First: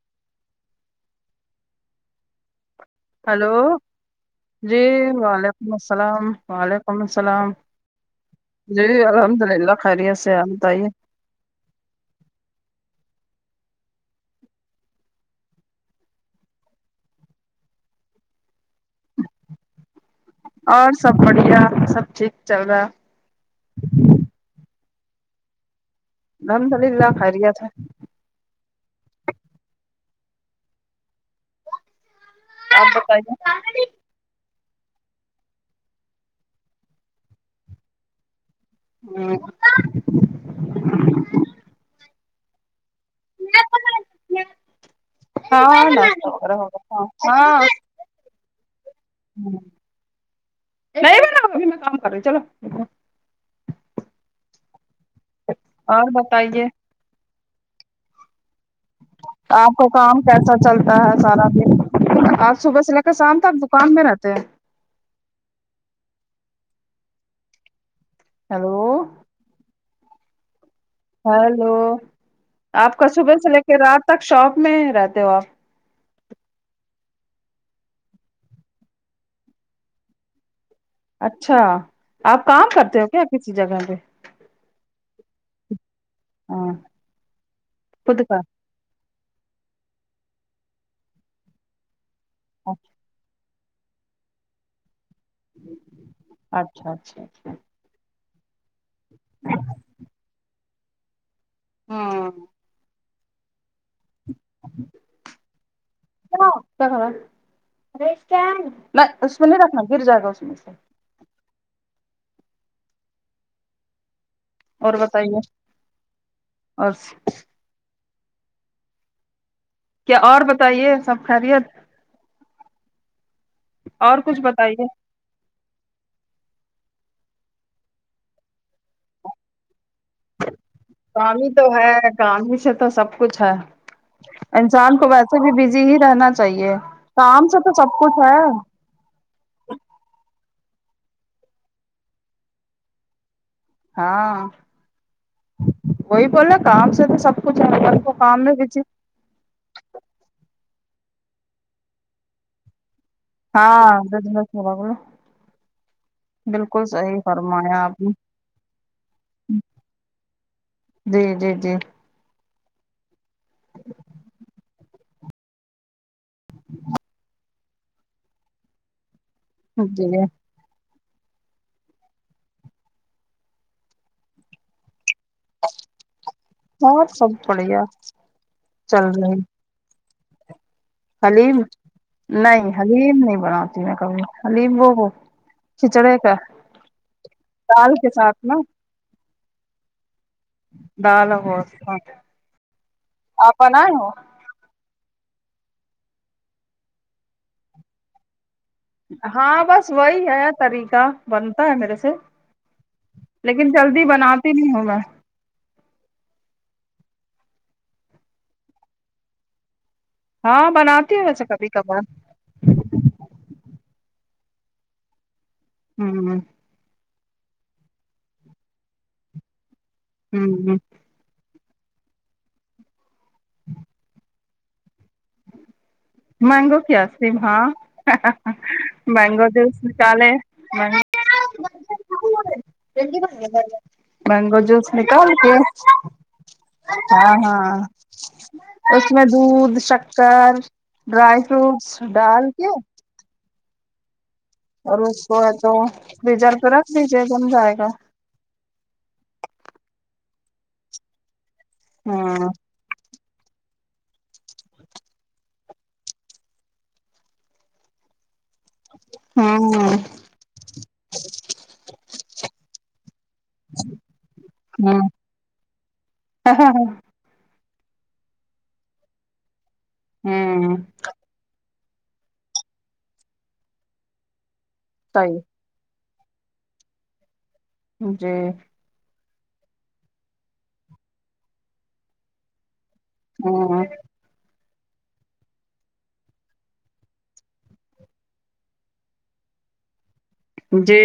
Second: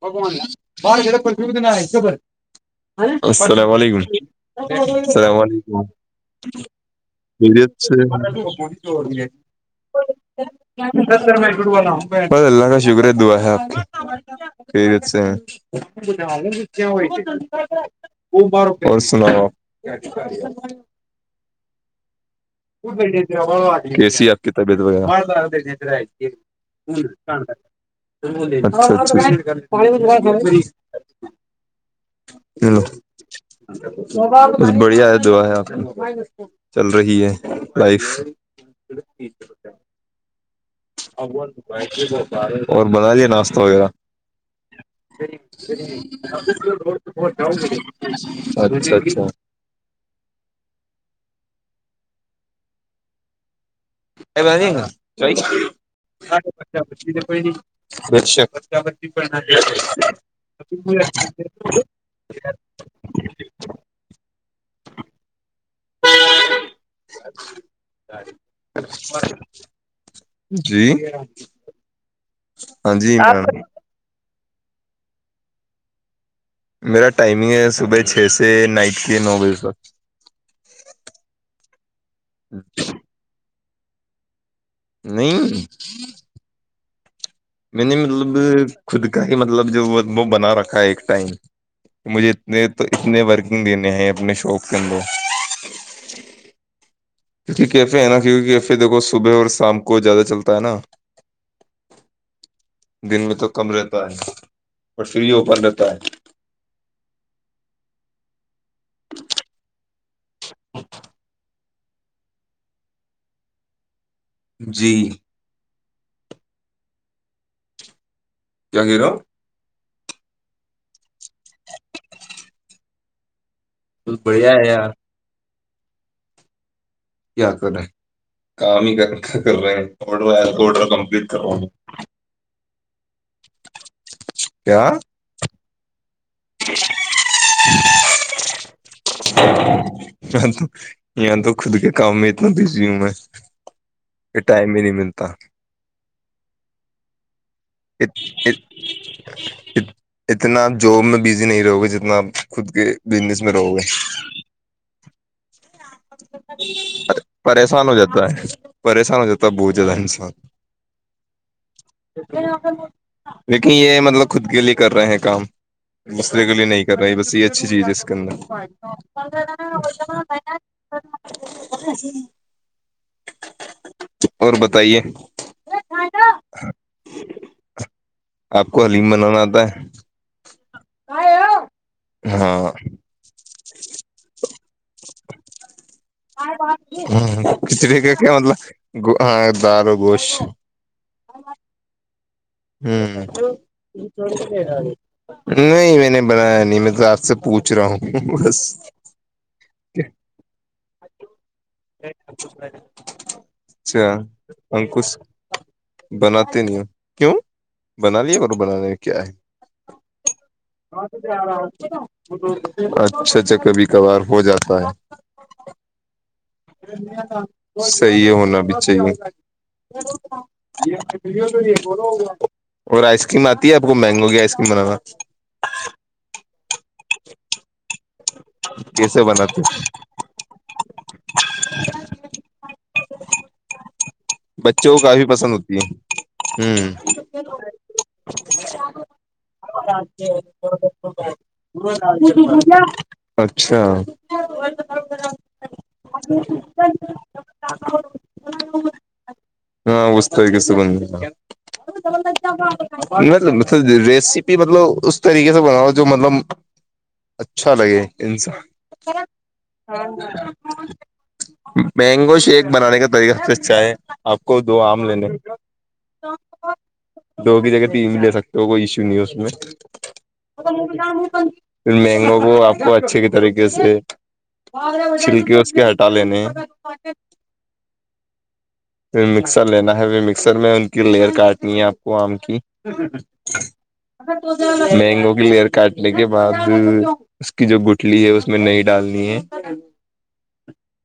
بگوان [unintelligible] hello السلام علیکم جی اللام وعلیکم علیکم السلام وعلیکم السلام خیریت سے جی الحمد للہ خیریت سے آپ بتائیے بس اللہ کا شکر ہے دعا ہے آپ کی خیریت سے کیا اور سناؤ آپ کیا چل رہا ہے اور سب بڑھیا سب ٹھیک چل رہا کیسی آپ کی طبیت وغیرہ ہے، الحمد للہ خیریت ہے [unintelligible] [unintelligible] چلو [unintelligible] بڑھیا ہے دعا ہے آپ چل رہی ہے لائف [unintelligible] اور بنا لیا ناشتہ وغیرہ ہاں ناشتہ وغیرہ ہوگا ہاں ہاں [inaudible] نہیں میں ن ہو میں کام کر رہی چلو [unintelligible] گا اور بتائیے [unintelligible] آپ کا کام کیسا چلتا ہے سارا دن آج صبح سے لے کر شام ت آ کام میں رہتے ہیں ہیلو جی ہیلو ہاں آپ کا جی صبح میم سے لے کے رات تک شاپ میں رہتے ہو آپ میرا ٹائمنگ ہے صبح چھ سے نائٹ کے نو بجے تک اچھا آپ کام کرتے ہو کیا کسی جگہ پہ نہیں ہاں [unintelligible] میں نے خود مطلب کا خود کا ہی مطلب جو وہ بنا رکھا ہے ایک ٹائم مجھے نہیں تو اتنے ورکنگ دینے ہیں اپنے شاپ کے اندر [unintelligible] اچھا اچھا جے کیفے ہے نا کیکہ کیفے دیکو صبح اور شام کو زیادہ چلتا ہے نا ہاں دن میں تو کم رہتا ہے ب فری ہی اوپن رہتا ہے کیاا اس میں نہیں رکھنا گر جائے گا اس میں سے [inaudible] [inaudible] جی اور بتائیے اور [unintelligible] گیر [unintelligible] کیا اور بتائیے سب خیریت اور بہت کچھ بڑھیا ہے بتائیے یار کیا کر رہے کام ہی کر رہے ہیںورو کم [unintelligible] کامی تو ہے کامی سے تو سب کچھ ہے کیا انسان کو وس [unintelligible] سے بھی بزی ہی رہنا چاہیے کام سے تو سب کچھ ہے تو یہ تو خود کے کام میں اتنا بزی ہوں میں [unintelligible] یہ ہاں ٹائم بھی نہیں ملتا [unintelligible] وہی بول رہ کام سے تو سب کچھ ہے ب کو کام میں بیچے [unintelligible] اتنا آپ جاب میں بزی نہیں رہو گے جتنا آپ خود کے بزنس میں رہو گے ا دس بگول [unintelligible] پریشان ہو نے جاتا ہے پریشان ہو جاتا ہے بہت زیادہ انسان جی جی جی لیکن یہ مطلب خود کے لیے کر رہے ہیں کام مسئرے کے لیے نہیں کر رہا بس یہ اچھی چیز ہے اس کے اندر جی اور بتائیے اور سب بڑھیا آپ کو چل حلیم رہی بنانا آتا ہے حلیم نہیں ہاں حلیم نہیں بناتی میں کبھی حلیم وہ ہو چچڑ ہے کا [unintelligible] ہ ک دال کے طقے کیا ساتھ نا مطلب ہاں دار و گوشت [unintelligible] دال ہو [unintelligible] ہ آپ بنائے تھوڑیا [unintelligible] نہیں میں نے بنایا نہیں میں تو آپ سے پوچھ رہا ہوں بس [unintelligible] ہاں بس وہی ہے طریقہ بنتا ہے میرے سے اچھا لیکن جلدی بناتی نہیں ہوں ہم میں کچھ بناتے نہیں کیوں بنا لے اور بنانے کیا ہے؟ [unintelligible] ہاں بناتی تو ہوں جا ویسے کبھی ہ کبھار ن [unintelligible] اچھا اچھا کبھی کبھار ہو جاتا ہے ہوں [unintelligible] صیح ہونا بھی چاہیے ہوں اور آئس کریم آتی ہے آپ کو مینگو کی آئس کریم بنانا مینگو کی آئس کریم ہاں کیسے مینگو بناتے جس ہیں؟ نیکلے مینگو جوس بچوں کو کافی نکل دی پسند ہوتی ہے ہاں ہاں اس میں دھد ہ شکر ڈرائی فروٹس ڈال کے اچھا اور اس کو ہے تو بیزار پ رکھ دیجیے بن جائے گا ہاں اس طرکے سے ہوں ط ریسیپی مطلب اس طریقے سے بناؤ جو مطلب س لگےانس ہوں مینگوز شک بنانے کا طریقہ سے چ ہے آپ کو دو آم لینے ہاں ہاں ہاں دو بھی جگہ تین بھی لے سکتے ہو کوئی ایشو نہیں اس میں ہوں پھر مینگو کو آپ کو اچھے طریقے سے صحیح چھلکی اس کے ہ ہتا لینے ے جی مکسر لینا ہےپھر مکسر میں ان کی لیئر کاٹنی ہے آپ کو آم کی ہو ہو مینگو کی لیئر کاٹنے کے بعد اس کی جو گٹلی ہے اس میں نہیں ڈالنی ہے جی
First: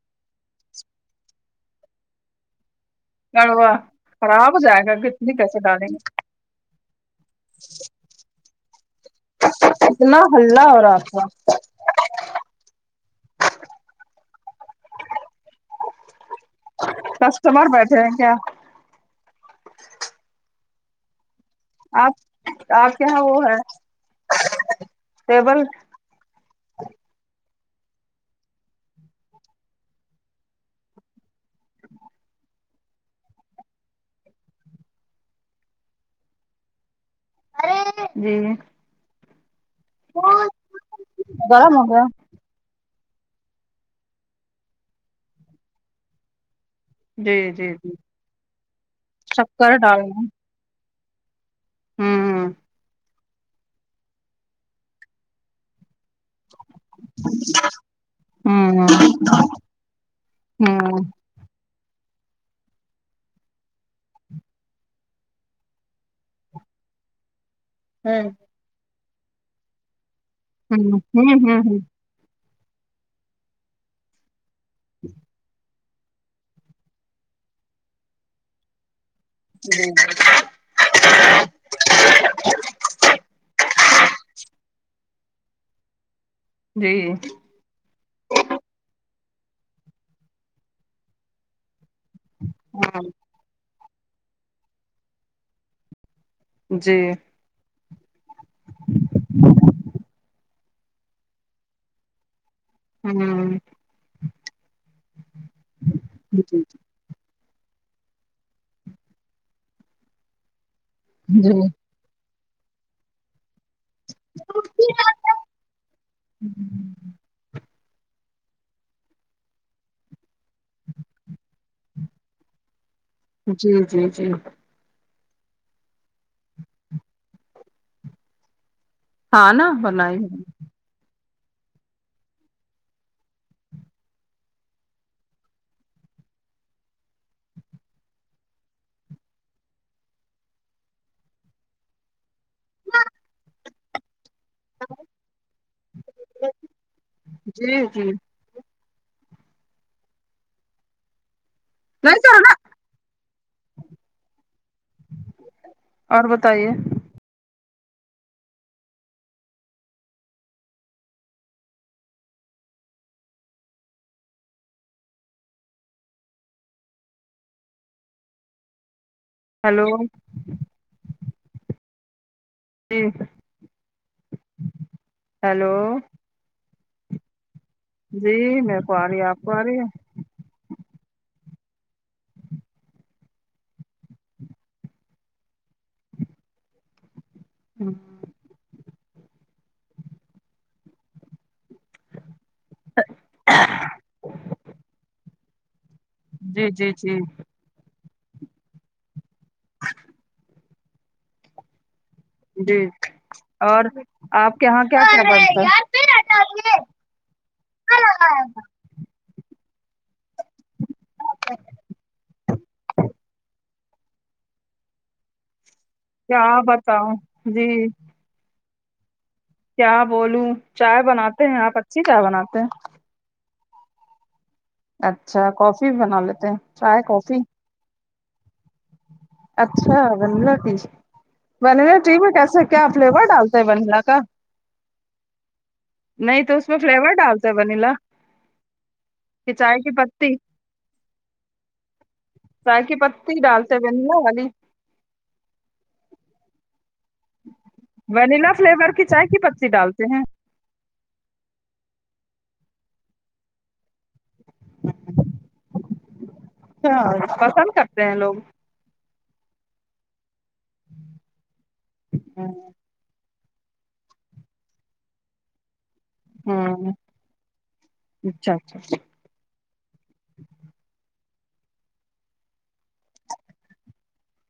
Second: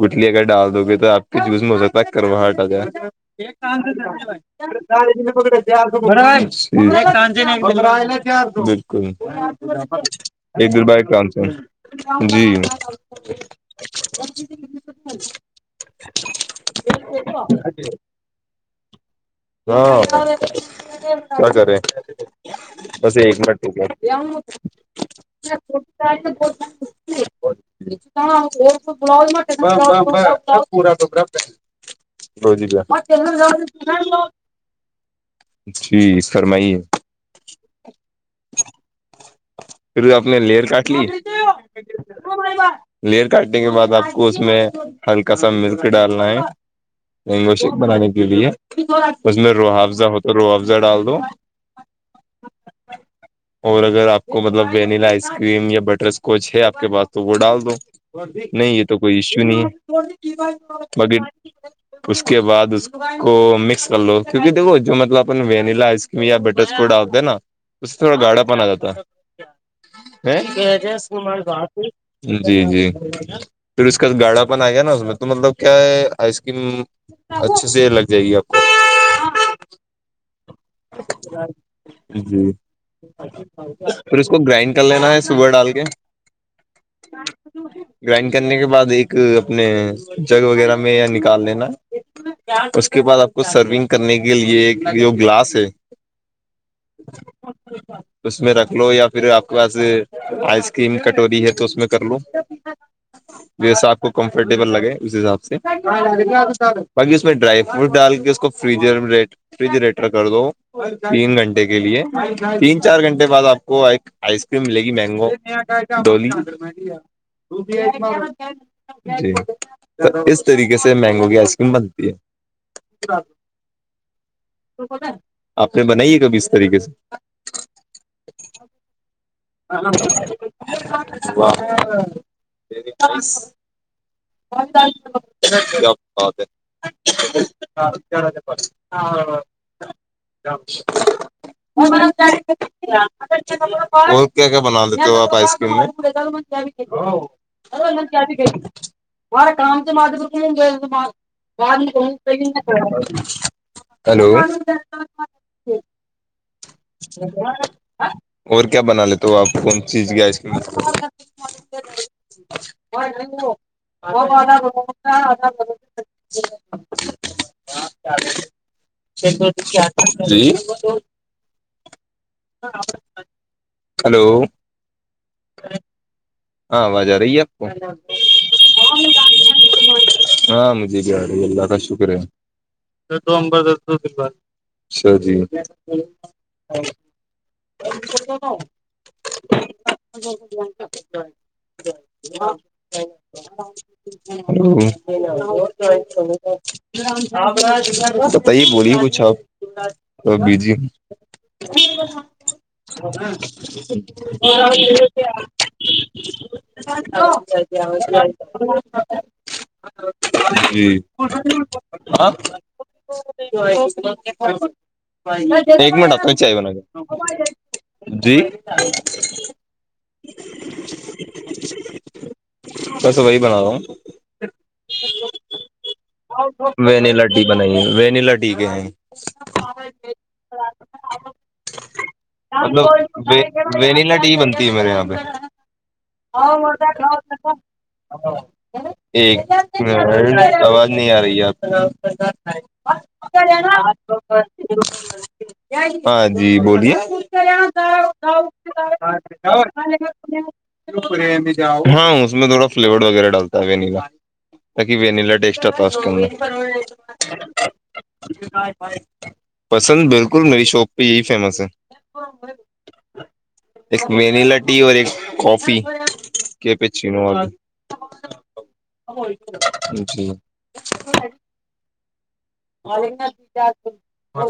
گٹلی اگر ڈال دو گے تو آپ کے جوز میں ہو سکتا ہے کرواہٹ آ جائے کڑوا خراب ہو جائے گا کتنی کیسے پکے آ ڈالیں گے با [unintelligible] سانجے نہیں کیا [unintelligible] اتنا ہلہ ایک د ہو رہا بع آپ کا کرانتا ہیں جی اور ج س [unintelligible] کسٹمر بیٹھے ہیں کیا [unintelligible] ہاں سکے آپ آپ [unintelligible] کے بس یہاں ایک وہ ہے منٹ یک ٹیبل ب س ب م [unintelligible] پورا توبر ر جی گ جی فرمائیے ارے جی پھر آپ نے لئر کاٹ لی گرم ہو گیا لیئر کاٹنے کے بعد آپ کو اس میں ہلکا سا ملک ڈالنا ہے جی مینگو جی شیک جی بنانے کے لیے اس میں روح شکر افزہ ڈالنا ہوتا روح افزا ڈال دو ہوں ہوں اور اگر آپ کو مطلب وینیلا آئس کریم یا بٹر اسکوچ ہے آپ کے پاس تو وہ ڈال دو نہیں یہ ہوں تو ہوں کوئی ایشو نہیں بقی اس کے بعد اس کو مکس کر لو کیونکہ دیکھو جو مطلب اپن وینیلا ہے اس کہ یہ بٹر اسکوٹا ہوتا ہے نا اسس سے تھوڑا ہوں گاڑا پن آ جاتا ہ کہجس ماری ہوں ہوں بات ت ہ [unintelligible] جی جی پھر اس کا گاڑا پن آ گیا نا اس میں تو مطلب کیا ہے آئس کریم اچھے سے لگ جائے گی آپ کو جی [unintelligible] جی پھر اس کو گرائنڈ کر لینا ہےشوگر ڈال کے جی گرائنڈ کرنے کے بعد ایک اپنے جگ وغیرہ میں یا نکال لینا اس ہاں کے بعد آپ کو سرونگ کرنے کے لئے ایک جو گلاس ہے جی اس میں رکھ لو یا پھر آپ کو پاس آئس کریم کٹوری ہے تو اس میں کر لو ہوں جیسا آپ کو کمفرٹیبل لگے اس حساب سے جی باقی اس میں ڈرائی فروٹ ڈال کے اس کو ف فجریٹر کر دو تین جی گھنٹے کے لیے تین چار گھنٹے بعد آپ وہ آئس کریم ملے گی مینگو ڈو ہوتا جی س اس طریقے سے مینگو کی آئس کریم بنتی ہے جی جی جی آپ نے بنائی ہے کبھی اس طریقے سے اب ہاں نا بنائی ہ ک اںا داں وہ ب کیا کیا بنا دیتے ہو آپ آئس کرم جی جی ہمارا کام تو ماتم گ وار کو نہیں سر نا اور بتائیے اور کیا بنا لیتے تو آپ کون چیز گ اس کی وہ ب ہاں چ تو کیا ہیلو یھ سر ہلو ہیلو ہاں آواز آ رہی ہے آپ کو جی میرے کو آ رہی ہے آپ کو آ رہی ہاں مجھے ب رہی ہے اللہ کا شکر ہے دو اومبر دو د بارا جی اچ ہوں جاں ھم جی جی جی بتائی بولیے کچھ آپ تو بیجی ہ جی اور آپ کے یہاں کیا کیا ج بنتا ہے ا ا ج جی آ ایک مڈم کیا بتاؤ جی جی کیا بولوں چائے بناتے ہیں آپ اچھی چائے بناتے ہیں بس وہی بنا رہا ہوں اچھا کافی بھی بنا لیتے ہیں چائے ونیلا کافی ٹی بنائیے ونیلاٹی ٹھیک ہے ج اچھا ونیلا ٹی ونیلا ٹی میں کیسے مطلب کیا فلیور ڈالتے ہیں ونیلا وینلا کا ٹی بنتی ہے میرے یہاں پہ نہیں تو اس میں فلیور ڈالتے ہیں ونیلا ایک کہ چائے کی پتی آواز نہیں آ رہی آپ چائے کی پتی ڈالتے بن نا والی ہاں جی بولیے ونیلا فلیور کی چائے کی پتی ڈالتے ہیں ہاں اس میں تھوڑا فلیور وغیرہ ڈالتا ہے ونیلا تق وینلا ڈ ایکسٹا پاس کر پسند کرتے ہیں لوگ پسند بالکل میری شاپ پہ یہی فیمس ہے ایک وینلا ٹی اور ایک کافی کہ پہ ہوں چھی ن آ اچھا اچھا جی میک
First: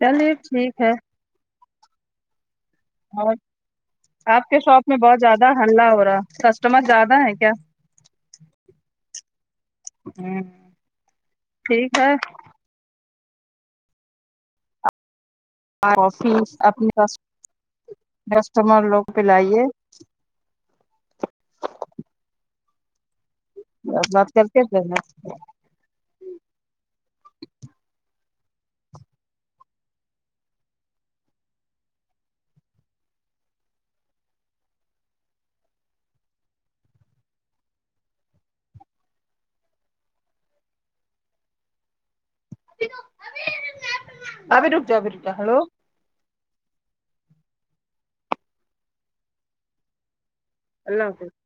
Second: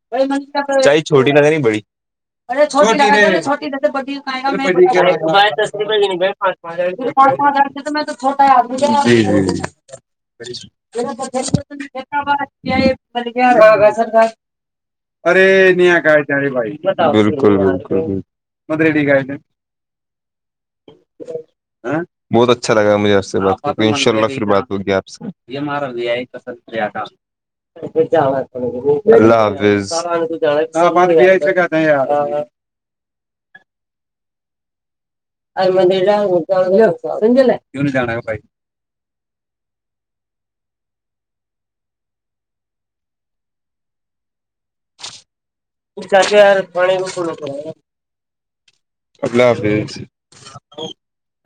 چلیے ٹھیک ہے ن چھوٹی نظر نہیں بڑی اور آپ کے شاپ میں بہت وا زیادہ ہلہ ہو رہا کسٹمر زیادہ ہے کیا [unintelligible] ٹھیک ہے کیا ملے کیا گ سر کا ارے نیا گائے تارے آفس بھ اپنے بالکل بکل مت کسٹمر ریڈی لوگ پہ گائے لائیے بہت اچھا لگا مجھے اس سے بع ان شاء اللہ پھر کر کے بات ہوگی دینا آپ سے یہارا پند تھا اللہ حافظ مار سے گ نہیں ا مو ج ابرک ابرچ ہلو سچے ار پ کر الہافظ [unintelligible]